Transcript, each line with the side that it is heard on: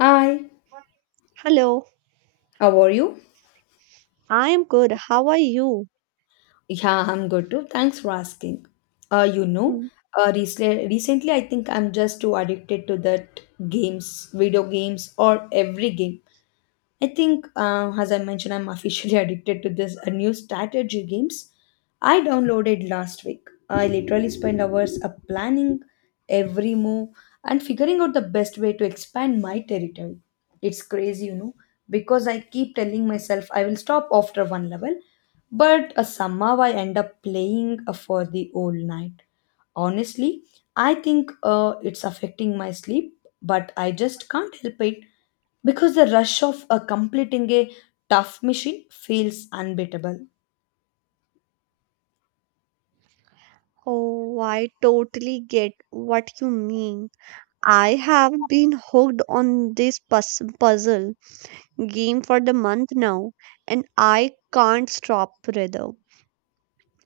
left: Hi,
right: Hello,
left: how are you?
right: I am good. How are you?
left: Yeah, I'm good too. Thanks for asking. Uh, you know,
right: Hmm.
left: recently I think I'm just too addicted to that games, video games, or every game. I think, as I mentioned, I'm officially addicted to this new strategy games I downloaded last week. I literally spent hours planning every move and figuring out the best way to expand my territory. It's crazy, you know, because I keep telling myself I will stop after one level, but somehow I end up playing for the whole night honestly. I think it's affecting my sleep, but I just can't help it because the rush of completing a tough mission feels unbeatable.
right: Oh, I totally get what you mean. I have been hooked on this puzzle game for the month now, and I can't stop rather.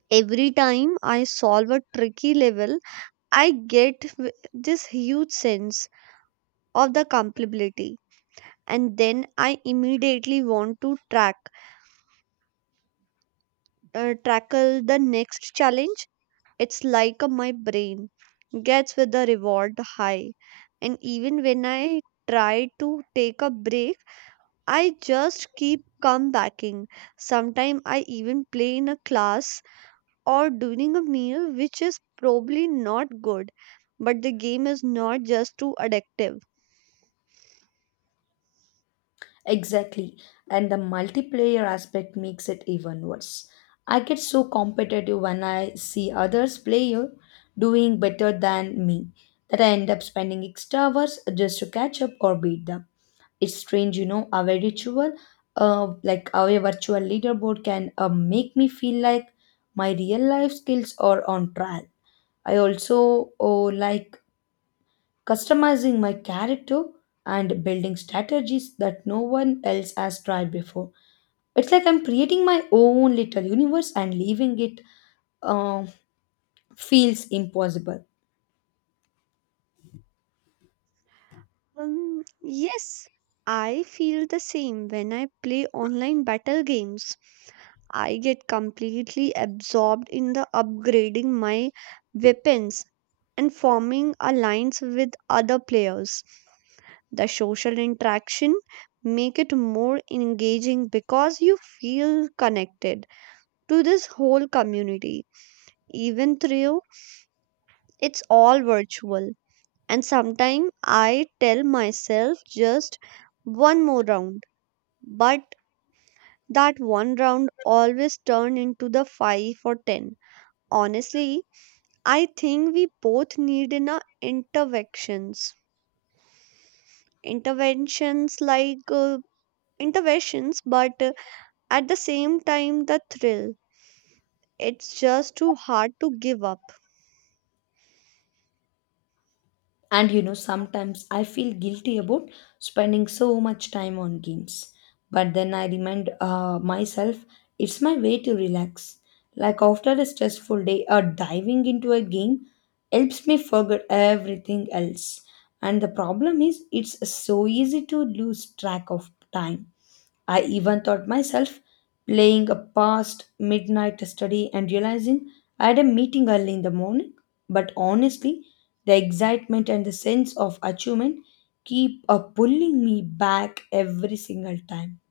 right: Every time I solve a tricky level, I get this huge sense of the complexity, and then I immediately want to track tackle the next challenge. It's like my brain gets with the reward high. And even when I try to take a break, I just keep come backing. Sometimes I even play in a class or during a meal, which is probably not good. But the game is not just too addictive.
left: Exactly, and the multiplayer aspect makes it even worse. I get so competitive when I see others player doing better than me that I end up spending extra hours just to catch up or beat them. It's strange, you know, our ritual, like our virtual leaderboard can make me feel like my real life skills are on trial. I also oh, like customizing my character and building strategies that no one else has tried before. It's like I'm creating my own little universe and leaving it um feels impossible.
right: Yes, I feel the same when I play online battle games. I get completely absorbed in the upgrading my weapons and forming alliance with other players. The social interaction make it more engaging because you feel connected to this whole community. Even though it's all virtual, and sometimes I tell myself just one more round, but that one round always turn into the 5 or 10. Honestly, I think we both need in our interventions. Interventions like interventions, but at the same time, the thrill. It's just too hard to give up.
left: And you know, sometimes I feel guilty about spending so much time on games. But then I remind myself it's my way to relax. Like after a stressful day, diving into a game helps me forget everything else. And the problem is, it's so easy to lose track of time. I even thought myself playing a past midnight study and realizing I had a meeting early in the morning. But honestly, the excitement and the sense of achievement keep pulling me back every single time.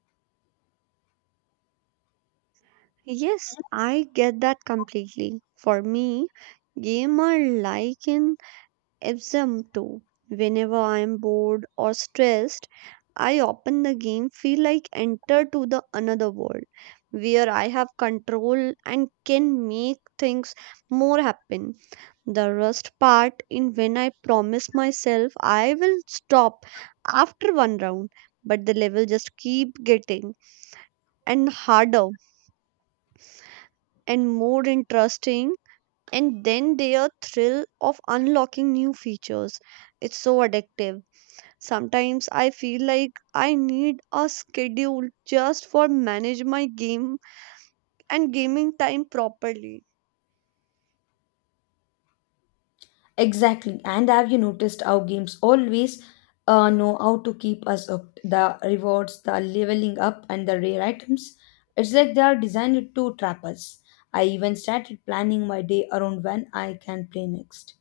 right: Yes, I get that completely. For me, game are like an Epsom too. Whenever I am bored or stressed, I open the game, feel like enter to the another world where I have control and can make things more happen. The rust part in when I promise myself I will stop after one round, but the level just keep getting and harder and more interesting. And then their thrill of unlocking new features. It's so addictive. Sometimes I feel like I need a schedule just for manage my game and gaming time properly.
left: Exactly. And have you noticed how games always know how to keep us up? The rewards, the leveling up, and the rare items. It's like they are designed to trap us. I even started planning my day around when I can play next,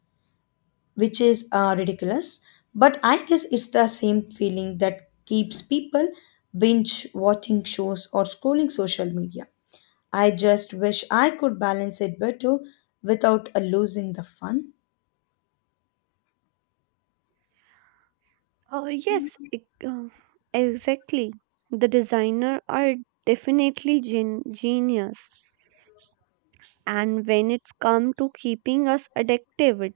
left: which is ridiculous. But I guess it's the same feeling that keeps people binge watching shows or scrolling social media. I just wish I could balance it better without losing the fun.
right: Uh, yes, e- uh, exactly. The designer are definitely genius. And when it's come to keeping us addicted,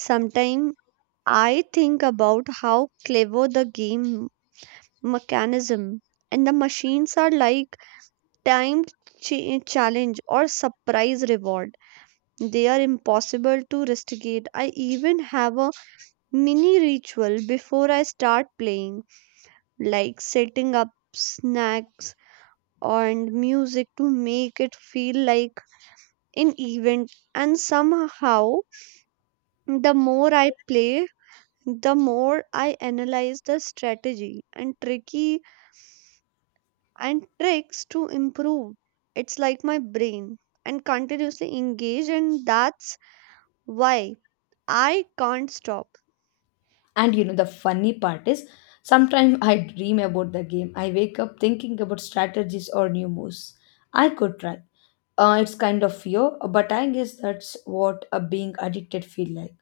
right: sometimes I think about how clever the game mechanism and the machines are like time challenge or surprise reward. They are impossible to rusticate. I even have a mini ritual before I start playing, like setting up snacks and music to make it feel like an event. And somehow, the more I play, the more I analyze the strategy and tricky and tricks to improve. It's like my brain and continuously engage, and that's why I can't stop.
left: And you know, the funny part is sometimes I dream about the game. I wake up thinking about strategies or new moves I could try. It's kind of fear, but I guess that's what a being addicted feel like.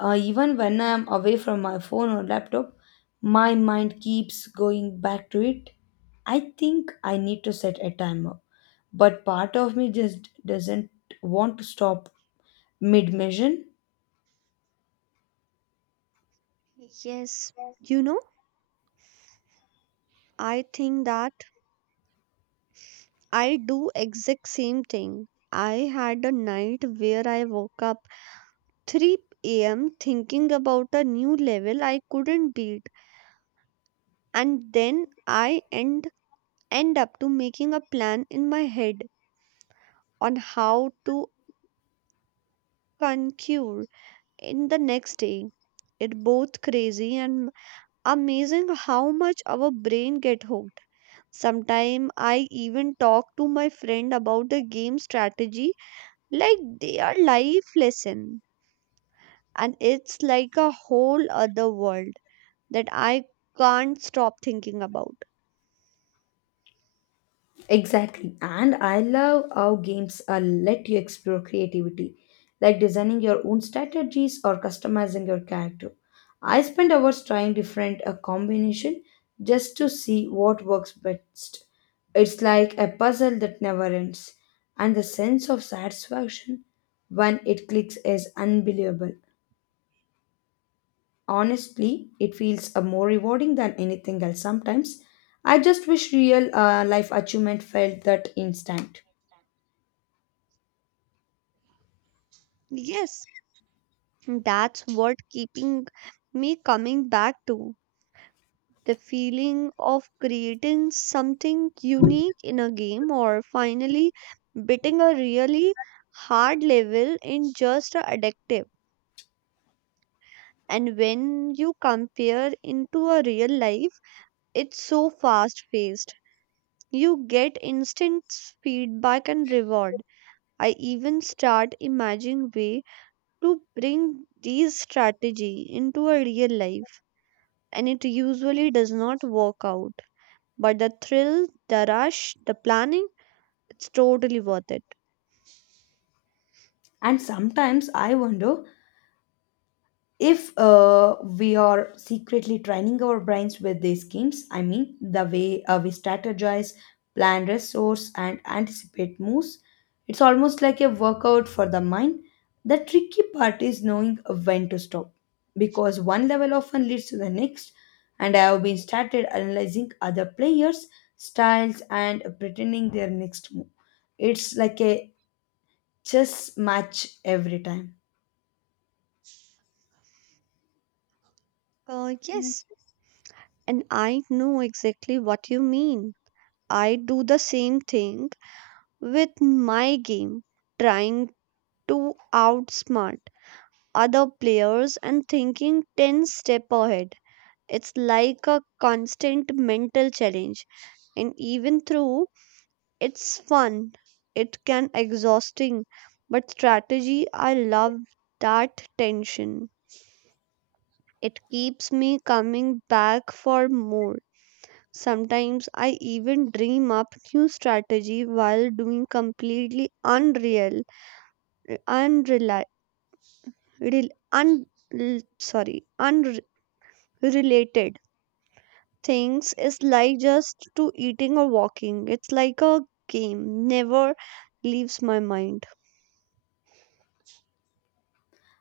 left: Even when I'm away from my phone or laptop, my mind keeps going back to it. I think I need to set a timer, but part of me just doesn't want to stop mid mission.
right: Yes, you know, I think that I do exact same thing. I had a night where I woke up 3 a.m. thinking about a new level I couldn't beat, and then I end up to making a plan in my head on how to conquer in the next day. It both crazy and amazing how much our brain get hooked. Sometimes I even talk to my friend about the game strategy like they are life lesson. And it's like a whole other world that I can't stop thinking about.
left: Exactly. And I love how games let you explore creativity, like designing your own strategies or customizing your character. I spend hours trying different combination just to see what works best. It's like a puzzle that never ends, and the sense of satisfaction when it clicks is unbelievable. Honestly, it feels more rewarding than anything else sometimes. I just wish real life achievement felt that instant.
right: Yes, that's what keeping me coming back to. The feeling of creating something unique in a game or finally beating a really hard level in just a addictive. And when you compare into a real life, it's so fast paced, you get instant feedback and reward. I even start imagining way to bring these strategy into a real life, and it usually does not work out, but the thrill, the rush, the planning, it's totally worth it.
left: And sometimes I wonder if we are secretly training our brains with these schemes. I mean, the way we strategize, plan resource, and anticipate moves. It's almost like a workout for the mind. The tricky part is knowing when to stop because one level often leads to the next. And I have been started analyzing other players' styles and pretending their next move. It's like a chess match every time.
right: Yes, and I know exactly what you mean. I do the same thing with my game, trying to outsmart other players and thinking 10 step ahead. It's like a constant mental challenge, and even though it's fun, it can exhausting. But strategy, I love that tension. It keeps me coming back for more. Sometimes I even dream up new strategy while doing completely unreal unreli- rel- un- l- sorry, related things is like just to eating or walking. It's like a game, never leaves my mind.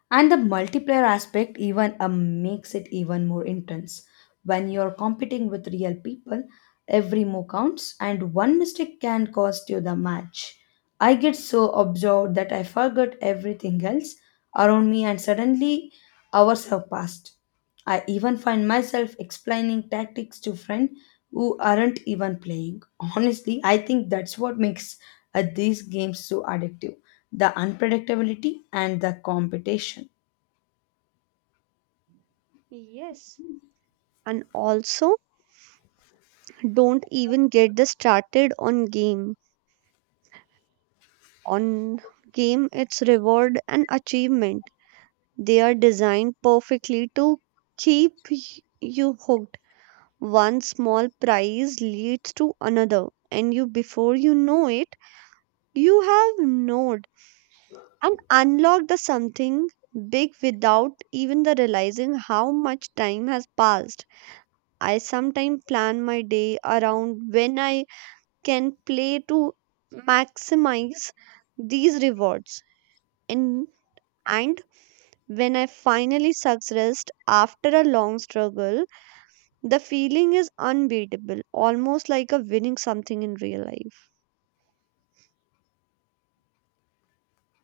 left: And the multiplayer aspect even makes it even more intense. When you're competing with real people, every move counts, and one mistake can cost you the match. I get so absorbed that I forgot everything else around me, and suddenly hours have passed. I even find myself explaining tactics to friends who aren't even playing. Honestly, I think that's what makes these games so addictive, the unpredictability and the competition.
right: Yes. And also, don't even get the started on game. On game, it's reward and achievement. They are designed perfectly to keep you hooked. One small prize leads to another, and you before you know it, you have no and unlock the something big without even the realizing how much time has passed. I sometimes plan my day around when I can play to maximize these rewards. And, and when I finally succeed after a long struggle, the feeling is unbeatable, almost like a winning something in real life.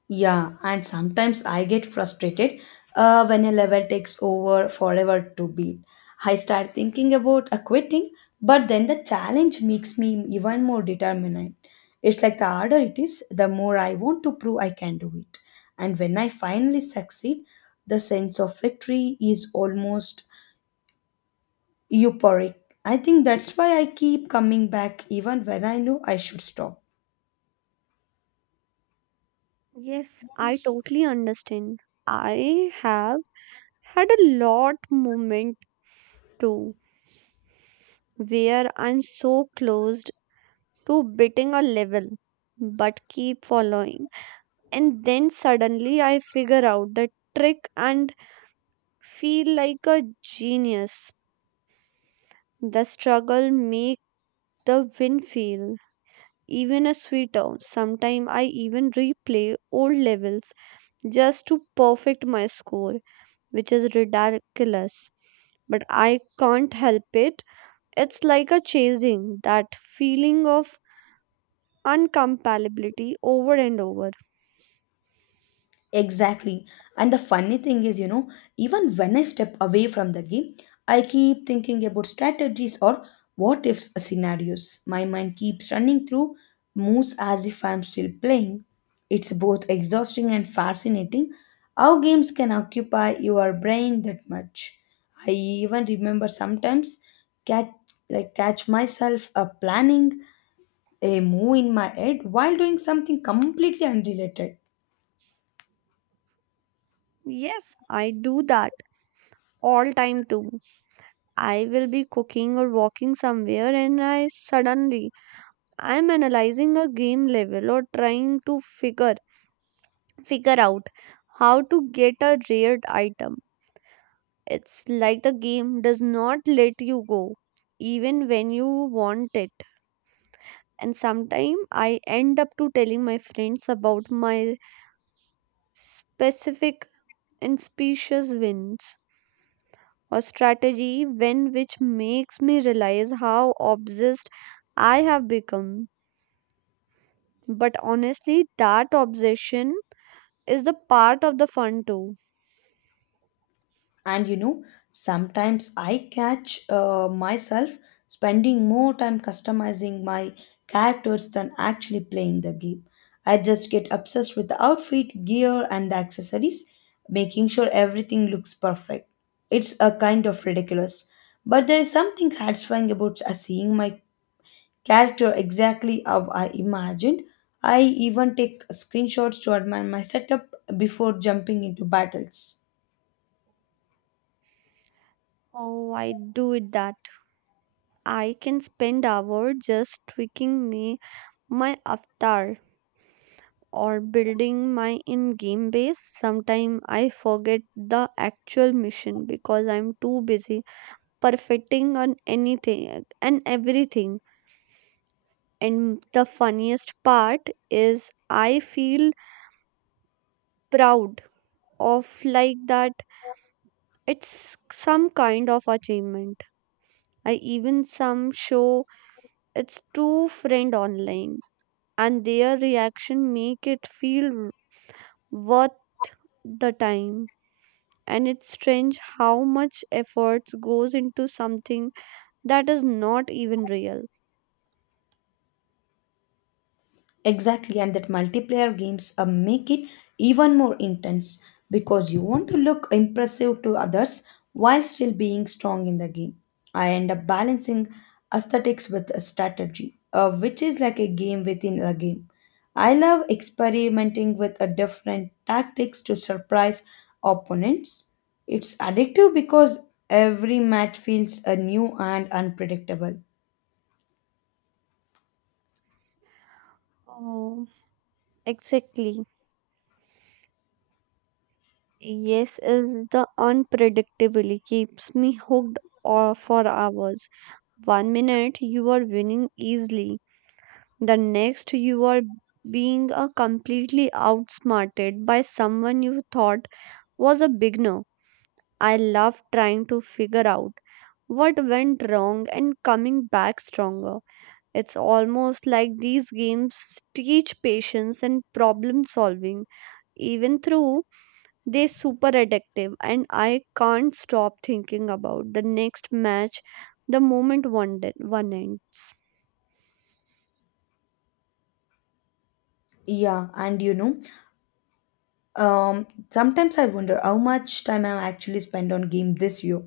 left: Yeah, and sometimes I get frustrated when a level takes over forever to beat. I start thinking about quitting, but then the challenge makes me even more determined. It's like the harder it is, the more I want to prove I can do it. And when I finally succeed, the sense of victory is almost euphoric. I think that's why I keep coming back even when I know I should stop.
right: Yes, I totally understand. I have had a lot moment too where I'm so close to beating a level but keep following. And then suddenly I figure out the trick and feel like a genius. The struggle make the win feel even a sweeter. Sometimes I even replay old levels just to perfect my score, which is ridiculous. But I can't help it. It's like a chasing that feeling of Uncompatibility over and over.
left: Exactly. And the funny thing is, you know, even when I step away from the game, I keep thinking about strategies or what if scenarios. My mind keeps running through moves as if I'm still playing. It's both exhausting and fascinating how games can occupy your brain that much. I even remember sometimes catch catch myself planning a move in my head while doing something completely unrelated.
right: Yes, I do that all time too. I will be cooking or walking somewhere and I suddenly I'm analyzing a game level or trying to figure out how to get a rare item. It's like the game does not let you go even when you want it. And sometimes I end up to telling my friends about my specific and specious wins or strategy when which makes me realize how obsessed I have become. But honestly, that obsession is the part of the fun too.
left: And you know, sometimes I catch myself spending more time customizing my characters than actually playing the game. I just get obsessed with the outfit gear and the accessories, making sure everything looks perfect. It's a kind of ridiculous, but there is something satisfying about seeing my character exactly how I imagined. I even take screenshots to admire my setup before jumping into battles.
right: Oh, I do it that. I can spend hours just tweaking me my avatar or building my in-game base. Sometimes I forget the actual mission because I'm too busy perfecting on anything and everything. And the funniest part is I feel proud of like that, it's some kind of achievement. I even some show it's two friend online and their reaction make it feel worth the time, and it's strange how much efforts goes into something that is not even real.
left: Exactly, and that multiplayer games make it even more intense because you want to look impressive to others while still being strong in the game. I end up balancing aesthetics with a strategy, which is like a game within a game. I love experimenting with a different tactics to surprise opponents. It's addictive because every match feels a new and unpredictable.
right: Oh, exactly. Yes, is the unpredictability keeps me hooked or for hours. One minute you are winning easily, the next you are being completely outsmarted by someone you thought was a beginner. I love trying to figure out what went wrong and coming back stronger. It's almost like these games teach patience and problem solving, even through they're super addictive, and I can't stop thinking about the next match the moment one ends.
left: Yeah, and you know, sometimes I wonder how much time I actually spent on game this year.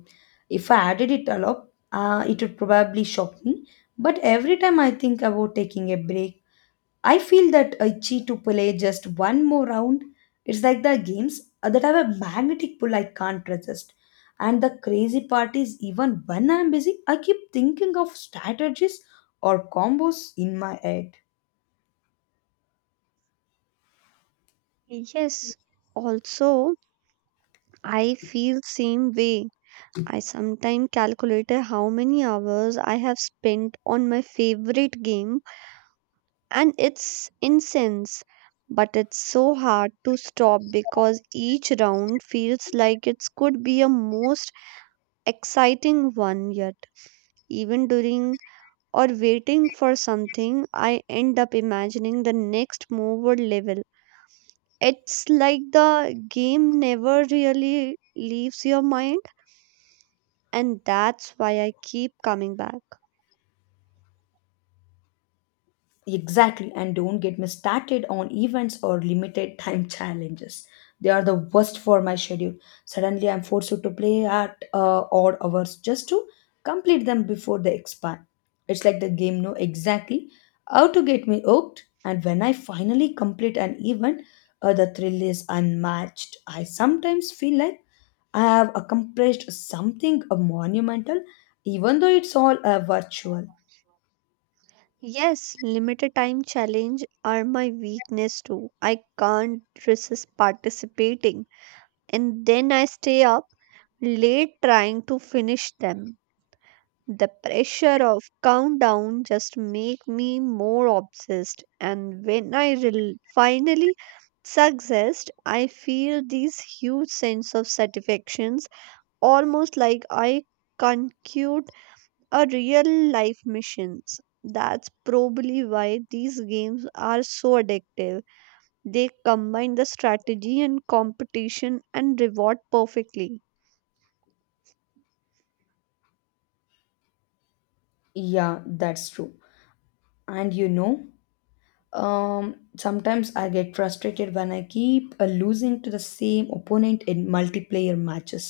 left: If I added it all up, it would probably shock me. But every time I think about taking a break, I feel that I cheat to play just one more round. It's like the games that have a magnetic pull I can't resist. And the crazy part is, even when I'm busy, I keep thinking of strategies or combos in my head.
right: Yes, also, I feel same way. I sometimes calculate how many hours I have spent on my favorite game, and it's incense. But it's so hard to stop because each round feels like it could be a most exciting one yet. Even during or waiting for something, I end up imagining the next move or level. It's like the game never really leaves your mind, and that's why I keep coming back.
left: Exactly, and don't get me started on events or limited time challenges. They are the worst for my schedule. Suddenly, I'm forced to play at odd hours just to complete them before they expire. It's like the game know exactly how to get me hooked, and when I finally complete an event, the thrill is unmatched. I sometimes feel like I have accomplished something monumental, even though it's all virtual.
right: Yes, limited time challenge are my weakness too. I can't resist participating, and then I stay up late trying to finish them. The pressure of countdown just make me more obsessed, and when I finally success, I feel this huge sense of satisfactions almost like I conclude a real life missions. That's probably why these games are so addictive. They combine the strategy and competition and reward perfectly.
left: Yeah, that's true. And you know, sometimes I get frustrated when I keep losing to the same opponent in multiplayer matches.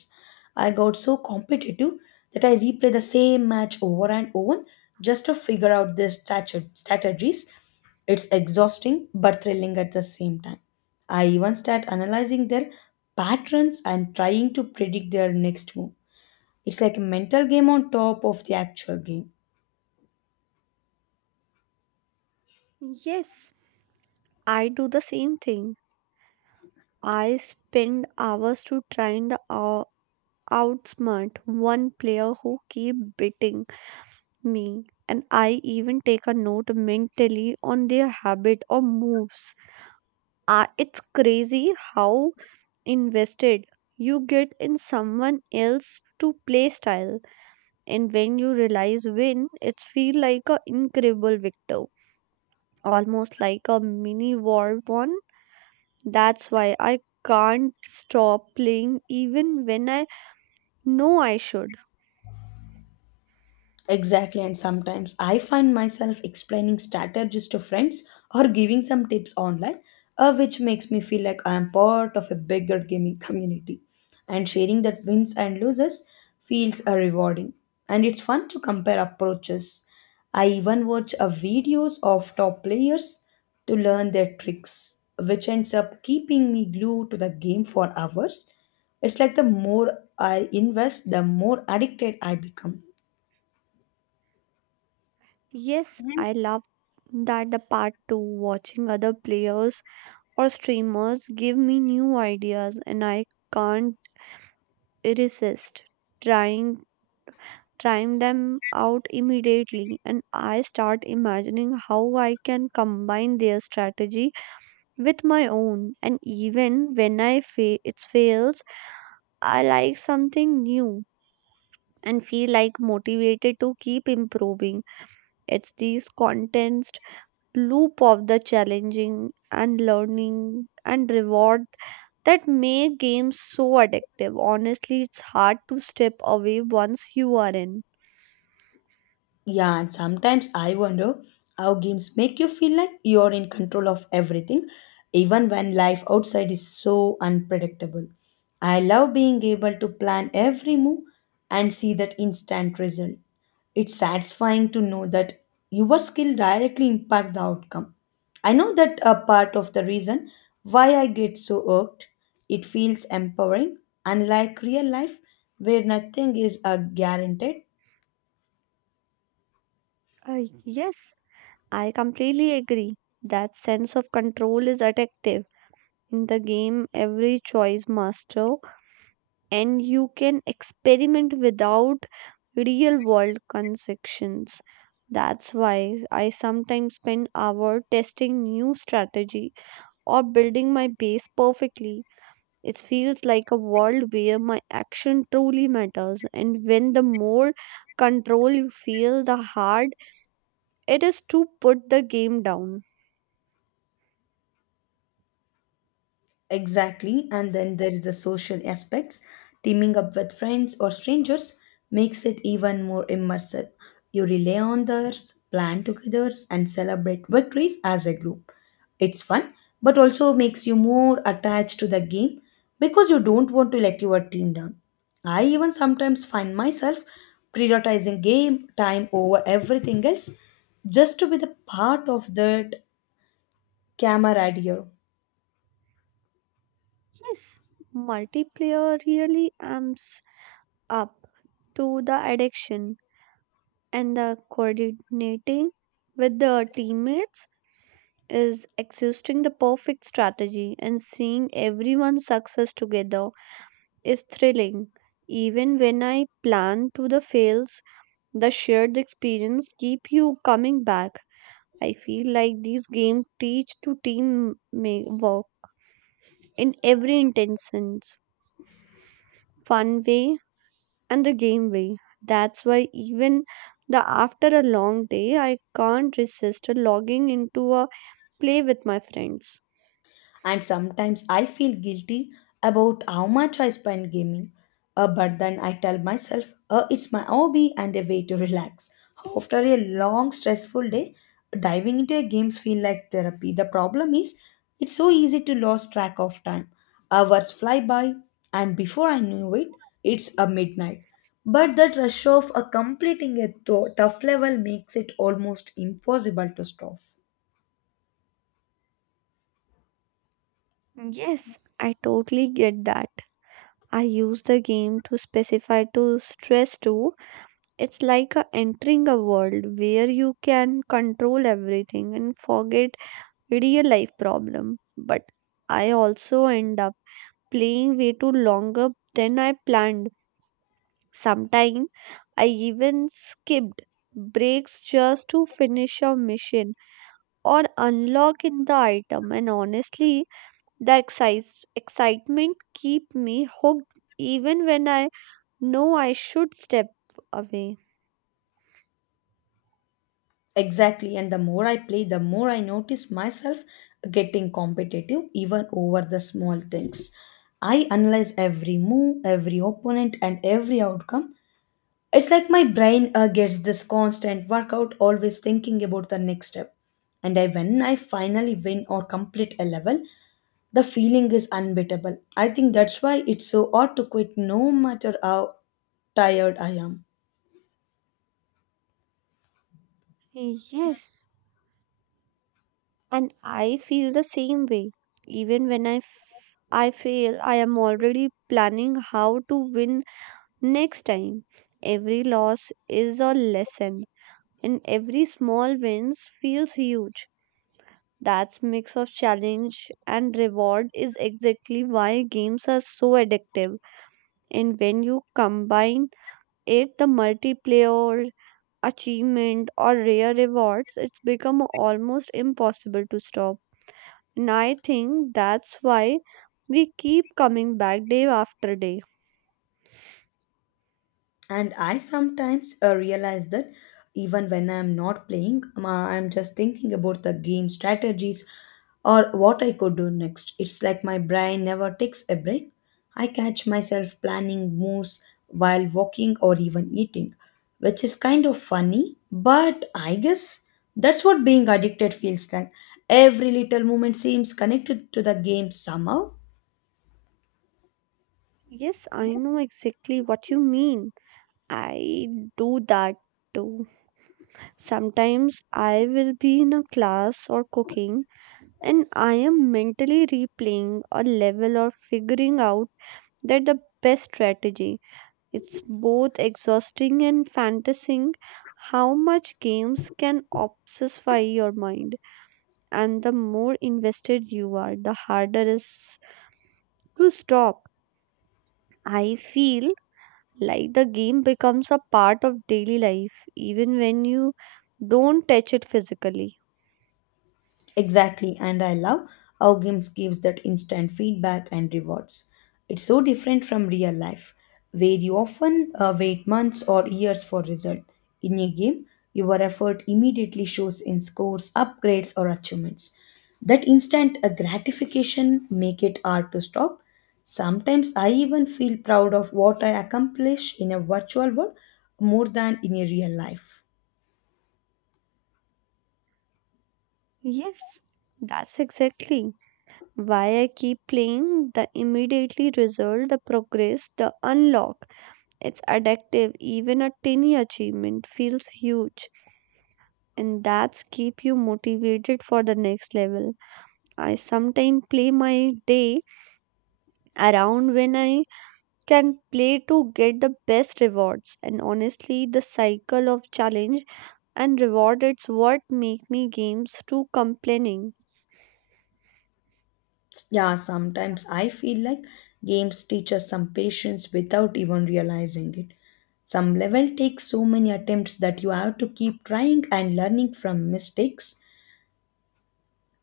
left: I got so competitive that I replay the same match over and over just to figure out their strategies. It's exhausting but thrilling at the same time. I even start analyzing their patterns and trying to predict their next move. It's like a mental game on top of the actual game.
right: Yes, I do the same thing. I spend hours to trying to outsmart one player who keep beating me, and I even take a note mentally on their habit or moves. It's crazy how invested you get in someone else to play style, and when you realize win it's feel like a incredible victor, almost like a mini war one. That's why I can't stop playing even when I... No, I should.
left: Exactly, and sometimes I find myself explaining strategies to friends or giving some tips online, which makes me feel like I am part of a bigger gaming community. And sharing that wins and losses feels rewarding, and it's fun to compare approaches. I even watch videos of top players to learn their tricks, which ends up keeping me glued to the game for hours. It's like the more I invest, the more addicted I become.
right: Yes, I love that the part too. Watching other players or streamers give me new ideas, and I can't resist trying trying them out immediately, and I start imagining how I can combine their strategy with my own, and even when I it fails, I like something new and feel like motivated to keep improving. It's these contents loop of the challenging and learning and reward that make games so addictive. Honestly, it's hard to step away once you are in.
left: Yeah, and sometimes I wonder how games make you feel like you're in control of everything, even when life outside is so unpredictable. I love being able to plan every move and see that instant result. It's satisfying to know that your skill directly impact the outcome. I know that a part of the reason why I get so irked. It feels empowering, unlike real life where nothing is a guaranteed.
right: Yes, I completely agree. That sense of control is addictive. In the game, every choice master, and you can experiment without real world consequences. That's why I sometimes spend hours testing new strategies or building my base perfectly. It feels like a world where my action truly matters, and when the more control you feel, the hard it is to put the game down.
left: Exactly. And then there is the social aspects. Teaming up with friends or strangers makes it even more immersive. You rely on others, plan together, and celebrate victories as a group. It's fun, but also makes you more attached to the game because you don't want to let your team down. I even sometimes find myself prioritizing game time over everything else just to be the part of that camaraderie.
right: Yes, multiplayer really amps up to the addiction, and the coordinating with the teammates is exhausting the perfect strategy and seeing everyone's success together is thrilling. Even when I plan to the fails, the shared experience keep you coming back. I feel like these games teach to team work in every intentions, fun way and the game way. That's why even the after a long day, I can't resist logging into a play with my friends.
left: And sometimes I feel guilty about how much I spend gaming. But then I tell myself, it's my hobby and a way to relax. After a long, stressful day, diving into a game feels like therapy. The problem is, it's so easy to lose track of time. Hours fly by, and before I knew it, it's a midnight. But that rush of completing a tough level makes it almost impossible to stop.
right: Yes, I totally get that. I use the game to specify to stress too. It's like a entering a world where you can control everything and forget real life problem. But I also end up playing way too longer than I planned. Sometime I even skipped breaks just to finish a mission or unlock in the item, and honestly the excitement keep me hooked even when I know I should step away.
left: Exactly, and the more I play, the more I notice myself getting competitive even over the small things. I analyze every move, every opponent, and every outcome. It's like my brain gets this constant workout, always thinking about the next step. And when I finally win or complete a level, the feeling is unbeatable. I think that's why it's so hard to quit no matter how tired I am.
right: Yes, and I feel the same way. Even when I fail, I am already planning how to win next time. Every loss is a lesson, and every small wins feels huge. That mix of challenge and reward is exactly why games are so addictive. And when you combine it, the multiplayer achievement or rare rewards, it's become almost impossible to stop. And I think that's why we keep coming back day after day.
left: And I sometimes realize that even when I'm not playing, I'm just thinking about the game strategies or what I could do next. It's like my brain never takes a break. I catch myself planning moves while walking or even eating, which is kind of funny, but I guess that's what being addicted feels like. Every little moment seems connected to the game somehow.
right: Yes, I know exactly what you mean. I do that too. Sometimes I will be in a class or cooking and I am mentally replaying a level or figuring out that the best strategy. It's both exhausting and fantasizing how much games can obsessify your mind, and the more invested you are, the harder it's to stop. I feel like the game becomes a part of daily life even when you don't touch it physically.
left: Exactly, and I love how games gives that instant feedback and rewards. It's so different from real life, where you often wait months or years for result. In a game, your effort immediately shows in scores, upgrades, or achievements. That instant gratification make it hard to stop. Sometimes I even feel proud of what I accomplish in a virtual world more than in a real life.
right: Yes, that's exactly why I keep playing the immediately result, the progress, the unlock. It's addictive. Even a tiny achievement feels huge, and that's keep you motivated for the next level. I sometimes play my day around when I can play to get the best rewards, and honestly the cycle of challenge and reward it's what make me games to complaining.
left: Yeah, sometimes I feel like games teach us some patience without even realizing it. Some level takes so many attempts that you have to keep trying and learning from mistakes.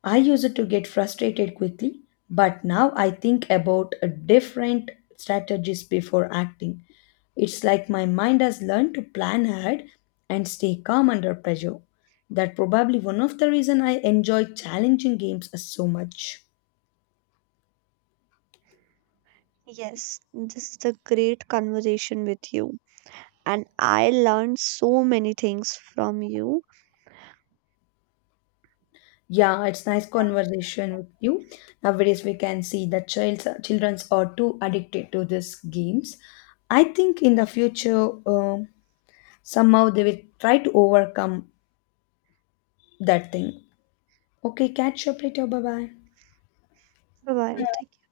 left: I used to get frustrated quickly, but now I think about a different strategies before acting. It's like my mind has learned to plan ahead and stay calm under pressure. That probably one of the reason I enjoy challenging games so much.
right: Yes, this is a great conversation with you, and I learned so many things from you.
left: Yeah, it's nice conversation with you. Nowadays, we can see that child's childrens are too addicted to these games. I think in the future, somehow they will try to overcome that thing. Okay, catch up later. Bye bye.
right: Bye bye.